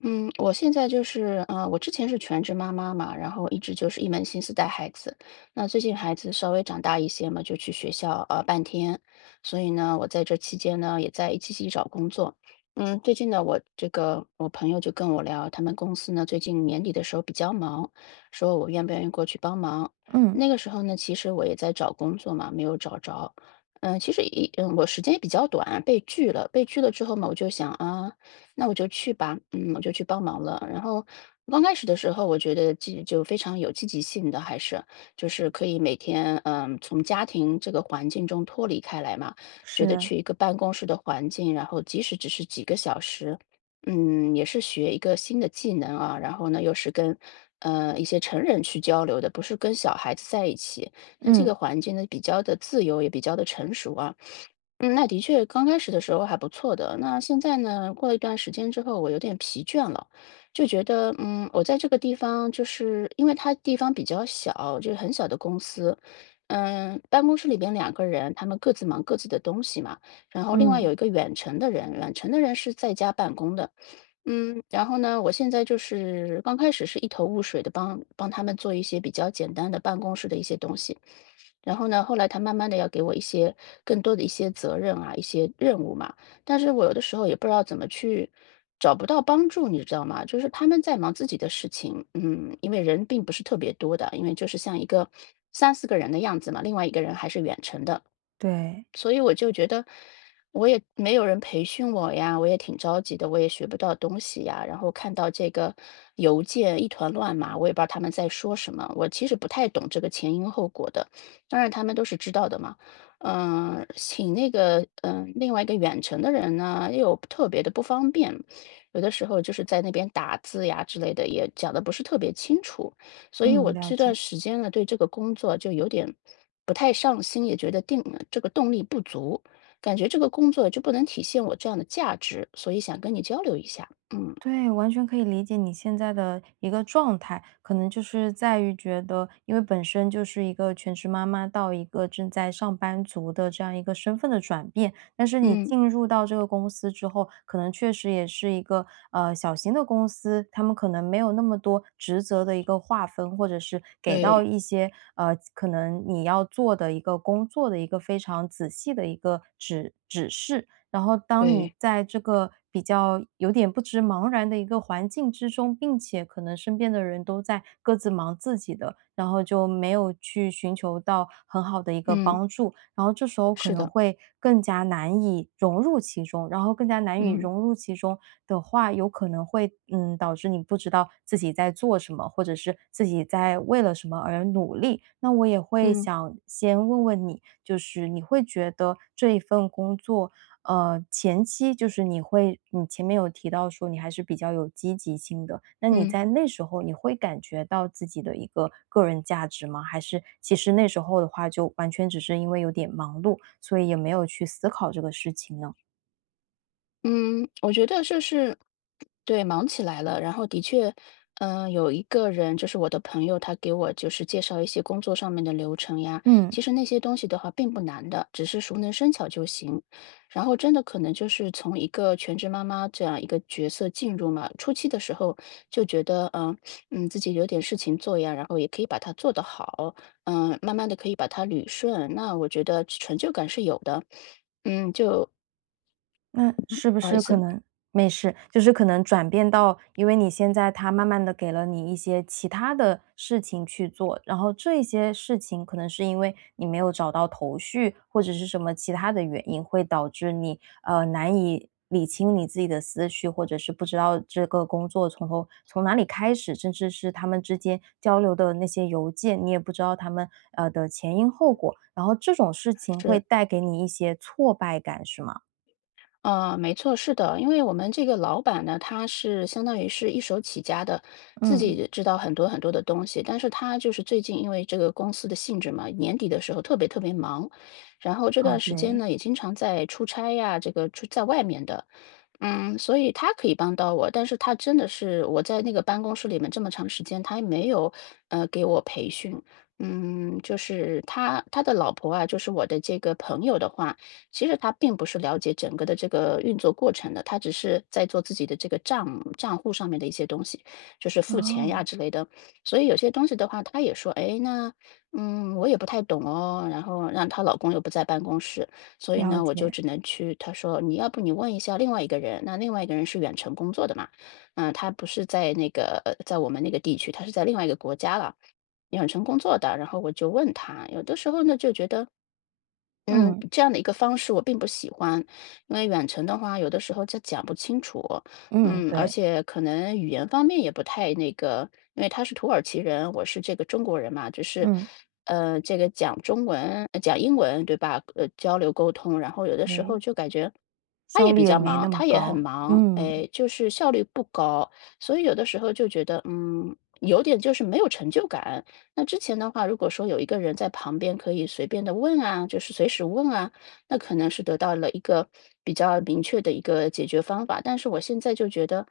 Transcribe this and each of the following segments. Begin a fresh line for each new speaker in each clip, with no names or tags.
嗯，我现在就是，我之前是全职妈妈嘛，然后一直就是一门心思带孩子。那最近孩子稍微长大一些嘛，就去学校啊半天，所以呢，我在这期间呢也在一起找工作。嗯，最近呢，我这个我朋友就跟我聊，他们公司呢最近年底的时候比较忙，说我愿不愿意过去帮忙。
嗯，
那个时候呢，其实我也在找工作嘛，没有找着。嗯，其实我时间也比较短，被拒了。被拒了之后嘛，我就想啊。那我就去吧，我就去帮忙了。然后刚开始的时候，我觉得就非常有积极性的，还是就是可以每天，从家庭这个环境中脱离开来嘛，觉得
是，
去一个办公室的环境，然后即使只是几个小时，也是学一个新的技能啊。然后呢，又是跟一些成人去交流的，不是跟小孩子在一起。那这
嗯
个环境呢，比较的自由，也比较的成熟啊。嗯，那的确刚开始的时候还不错的。那现在呢，过了一段时间之后，我有点疲倦了，就觉得，我在这个地方，就是因为它地方比较小，就是很小的公司，办公室里边两个人，他们各自忙各自的东西嘛。然后另外
嗯，
有一个远程的人，远程的人是在家办公的，然后呢，我现在就是刚开始是一头雾水的帮帮他们做一些比较简单的办公室的一些东西，然后呢，后来他慢慢的要给我一些更多的一些责任啊，一些任务嘛，但是我有的时候也不知道怎么去，找不到帮助，你知道吗？就是他们在忙自己的事情，因为人并不是特别多的，因为就是像一个三四个人的样子嘛，另外一个人还是远程的，
对，
所以我就觉得，我也没有人培训我呀，我也挺着急的，我也学不到东西呀。然后看到这个邮件一团乱麻，我也不知道他们在说什么。我其实不太懂这个前因后果的，当然他们都是知道的嘛。嗯、请那个嗯、呃另外一个远程的人呢，又特别的不方便，有的时候就是在那边打字呀之类的，也讲的不是特别清楚。所以我
嗯，了
这段
解。
时间呢，对这个工作就有点不太上心，也觉得这个动力不足，感觉这个工作就不能体现我这样的价值，所以想跟你交流一下。嗯
对，完全可以理解你现在的一个状态，可能就是在于觉得，因为本身就是一个全职妈妈到一个正在上班族的这样一个身份的转变，但是你
嗯，
进入到这个公司之后，可能确实也是一个小型的公司，他们可能没有那么多职责的一个划分，或者是给到
对
一些可能你要做的一个工作的一个非常仔细的一个指示，然后当你
对，
在这个比较有点不知茫然的一个环境之中，并且可能身边的人都在各自忙自己的，然后就没有去寻求到很好的一个
嗯，
帮助，然后这时候可
是
能
的，
会更加难以融入其中，然后更加难以
嗯
融入其中的话，有可能会导致你不知道自己在做什么，或者是自己在为了什么而努力。那我也会
嗯
想先问问你，就是你会觉得这一份工作前期就是你前面有提到说你还是比较有积极性的，那你
嗯。
在那时候你会感觉到自己的一个个人价值吗？还是其实那时候的话就完全只是因为有点忙碌，所以也没有去思考这个事情呢？
嗯，我觉得就是对，忙起来了。然后的确，有一个人就是我的朋友，他给我就是介绍一些工作上面的流程呀。
嗯。
其实那些东西的话并不难的，只是熟能生巧就行。然后真的可能就是从一个全职妈妈这样一个角色进入嘛，初期的时候就觉得，自己有点事情做呀，然后也可以把它做得好，慢慢的可以把它捋顺。那我觉得成就感是有的，就
那是不
不好意
是可
思，
能没事，就是可能转变到因为你现在他慢慢的给了你一些其他的事情去做，然后这些事情可能是因为你没有找到头绪，或者是什么其他的原因，会导致你，难以理清你自己的思绪，或者是不知道这个工作从头从哪里开始，甚至是他们之间交流的那些邮件，你也不知道他们，的前因后果，然后这种事情会
是
带给你一些挫败感，是吗？
啊，没错，是的，因为我们这个老板呢，他是相当于是一手起家的，自
嗯。
己知道很多很多的东西，但是他就是最近因为这个公司的性质嘛，年底的时候特别特别忙，然后这段
哦，
时间
对，
呢也经常在出差呀，这个出在外面的，所以他可以帮到我，但是他真的是我在那个办公室里面这么长时间，他也没有给我培训，就是他的老婆啊，就是我的这个朋友的话。其实他并不是了解整个的这个运作过程的，他只是在做自己的这个账户上面的一些东西，就是付钱呀
哦，
之类的。所以有些东西的话，他也说，哎，那我也不太懂哦。然后让她老公又不在办公室，所以
了
呢，我就
解，
只能去。他说，你要不你问一下另外一个人，那另外一个人是远程工作的嘛？嗯，他不是在我们那个地区，他是在另外一个国家了。远程工作的，然后我就问他，有的时候呢就觉得嗯，
嗯，
这样的一个方式我并不喜欢，因为远程的话，有的时候就讲不清楚，
嗯，
而
对，
且可能语言方面也不太那个，因为他是土耳其人，我是这个中国人嘛，就是，
嗯，
这个讲中文、讲英文，对吧？交流沟通，然后有的时候
对，
就感觉他也
效率
比
也
较
没
忙，
那么
他也很
高，
忙，
嗯，
哎，就是效率不高，所以有的时候就觉得，有点就是没有成就感。那之前的话，如果说有一个人在旁边可以随便的问啊，就是随时问啊，那可能是得到了一个比较明确的一个解决方法。但是我现在就觉得，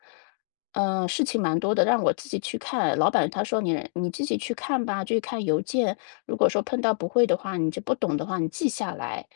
事情蛮多的，让我自己去看。老板他说你自己去看吧，去看邮件。如果说碰到不会的话，你就不懂的话，你记下来。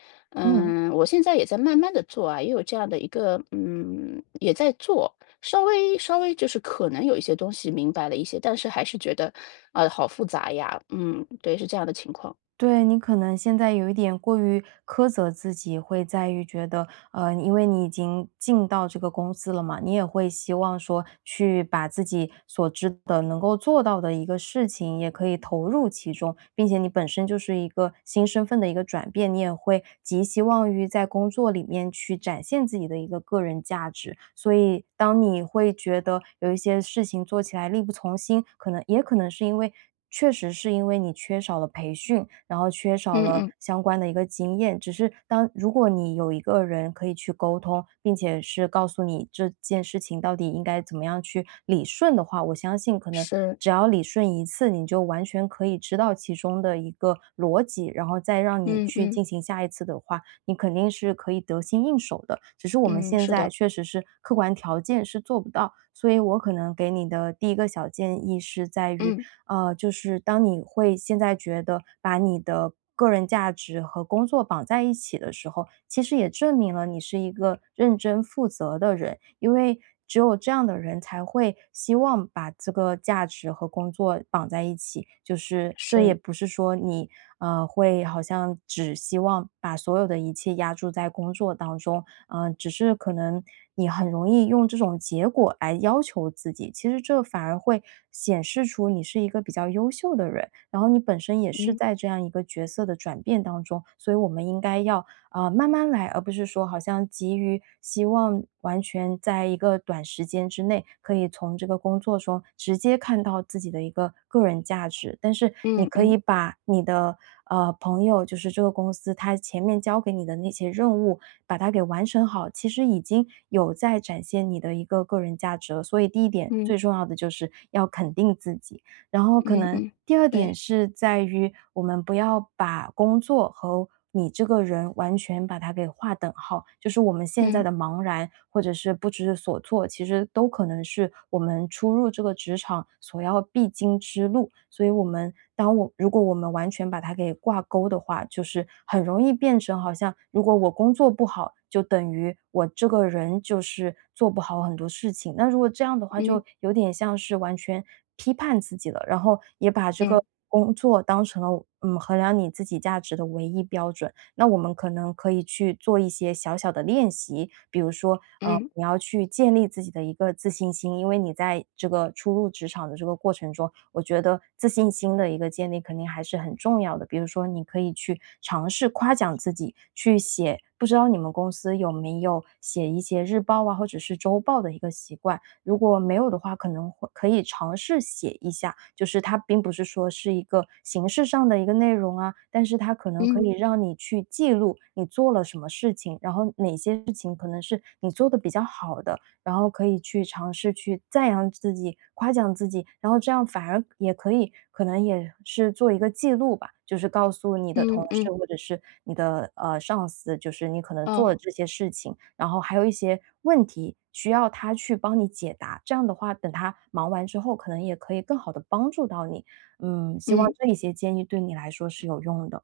嗯。
我现在也在慢慢的做啊，也有这样的一个，也在做。稍微稍微就是可能有一些东西明白了一些，但是还是觉得，啊，好复杂呀。嗯，对，是这样的情况。
对，你可能现在有一点过于苛责自己，会在于觉得，因为你已经进到这个公司了嘛，你也会希望说去把自己所知的能够做到的一个事情，也可以投入其中，并且你本身就是一个新身份的一个转变，你也会极希望于在工作里面去展现自己的一个个人价值。所以，当你会觉得有一些事情做起来力不从心，可能也可能是因为确实是因为你缺少了培训，然后缺少
嗯
了
嗯，
相关的一个经验。只是当如果你有一个人可以去沟通，并且是告诉你这件事情到底应该怎么样去理顺的话，我相信可能
是，
只要理顺一次，你就完全可以知道其中的一个逻辑，然后再让你
嗯
去
嗯
进行下一次的话，你肯定是可以得心应手的。只是我们
嗯，
现
是
在
的，
确实是客观条件是做不到，所以我可能给你的第一个小建议是在于。
嗯，
就是当你会现在觉得把你的个人价值和工作绑在一起的时候，其实也证明了你是一个认真负责的人，因为只有这样的人才会希望把这个价值和工作绑在一起。就是这也
是，
不是说你会好像只希望把所有的一切压注在工作当中，嗯，只是可能你很容易用这种结果来要求自己，其实这反而会显示出你是一个比较优秀的人，然后你本身也是
嗯
在这样一个角色的转变当中，所以我们应该要慢慢来，而不是说好像急于希望完全在一个短时间之内可以从这个工作中直接看到自己的一个个人价值，但是你
嗯
可以
嗯
把你的朋友，就是这个公司他前面交给你的那些任务，把它给完成好，其实已经有在展现你的一个个人价值了。所以第一点
嗯
最重要的就是要肯定自己。然后可
嗯
能
嗯，
第二
对，
点是在于我们不要把工作和你这个人完全把它给划等号，就是我们现在
嗯
的茫然或者是不知所措，其实都可能是我们初入这个职场所要必经之路。所以，我们当我如果我们完全把它给挂钩的话，就是很容易变成好像如果我工作不好，就等于我这个人就是做不好很多事情。那如果这样的话，
嗯
就有点像是完全批判自己了，然后也把这
嗯
个工作当成了，衡量你自己价值的唯一标准。那我们可能可以去做一些小小的练习，比如说，
嗯
你要去建立自己的一个自信心，因为你在这个初入职场的这个过程中，我觉得自信心的一个建立肯定还是很重要的。比如说，你可以去尝试夸奖自己，去写，不知道你们公司有没有写一些日报啊，或者是周报的一个习惯。如果没有的话，可能会可以尝试写一下，就是它并不是说是一个形式上的一个内容啊，但是它可能可
嗯
以让你去记录你做了什么事情，然后哪些事情可能是你做的比较好的，然后可以去尝试去赞扬自己、夸奖自己，然后这样反而也可以可能也是做一个记录吧，就是告诉你的
嗯
同
嗯嗯，
事或者是你的，上司，就是你可能做了
哦，
这些事情，然后还有一些问题需要他去帮你解答，这样的话，等他忙完之后，可能也可以更好的帮助到你。嗯，希望
嗯。
这一些建议对你来说是有用的。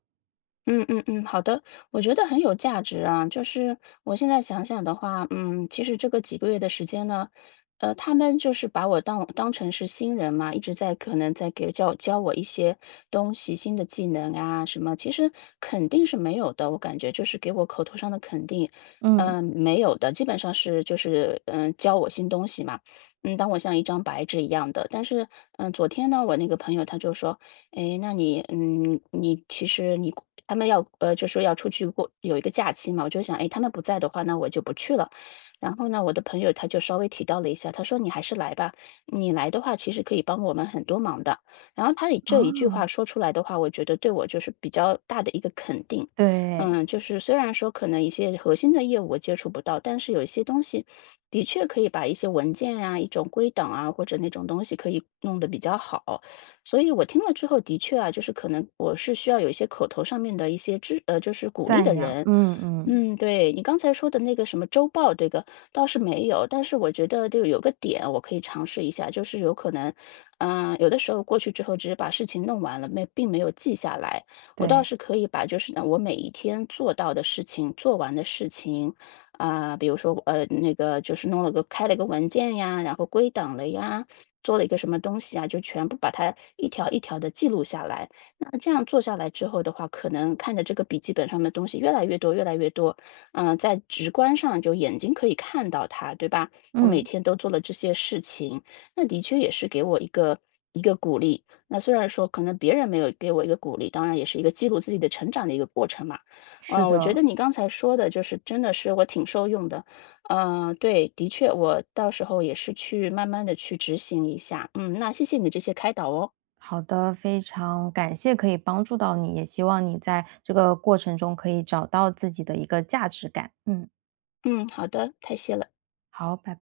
嗯嗯嗯，好的，我觉得很有价值啊。就是我现在想想的话，其实这个几个月的时间呢，他们就是把我当成是新人嘛，一直在可能在给教教我一些东西、新的技能啊什么，其实肯定是没有的。我感觉就是给我口头上的肯定，
嗯。
没有的，基本上是就是教我新东西嘛，当我像一张白纸一样的。但是昨天呢，我那个朋友他就说。诶，那你嗯，你其实你他们要就说要出去过有一个假期嘛，我就想，诶，他们不在的话，那我就不去了。然后呢，我的朋友他就稍微提到了一下，他说：“你还是来吧，你来的话，其实可以帮我们很多忙的。”然后他以这一句话
啊，
说出来的话，我觉得对我就是比较大的一个肯定。
对，
就是虽然说可能一些核心的业务我接触不到，但是有一些东西的确可以把一些文件啊、一种归档啊，或者那种东西可以弄得比较好。所以我听了之后，的确啊，就是可能我是需要有一些口头上面的一些就是鼓励
赞
的
扬，
人。
嗯嗯，
嗯，对，你刚才说的那个什么周报，这个倒是没有，但是我觉得就有个点我可以尝试一下，就是有可能，有的时候过去之后只是把事情弄完了，没并没有记下来，我倒
对，
是可以把就是呢我每一天做到的事情、做完的事情，啊、比如说那个就是弄了个开了个文件呀，然后归档了呀，做了一个什么东西啊，就全部把它一条一条的记录下来。那这样做下来之后的话，可能看着这个笔记本上的东西越来越多越来越多，在直观上就眼睛可以看到它，对吧？我每
嗯，
天都做了这些事情，那的确也是给我一个鼓励。那虽然说可能别人没有给我一个鼓励，当然也是一个记录自己的成长的一个过程嘛。
是
我觉得
的。
你刚才说的就是真的是我挺受用的，对，的确，我到时候也是去慢慢的去执行一下。嗯，那谢谢你的这些开导哦。
好的，非常感谢可以帮助到你，也希望你在这个过程中可以找到自己的一个价值感。嗯，
嗯，好的，太谢了。
好，拜拜。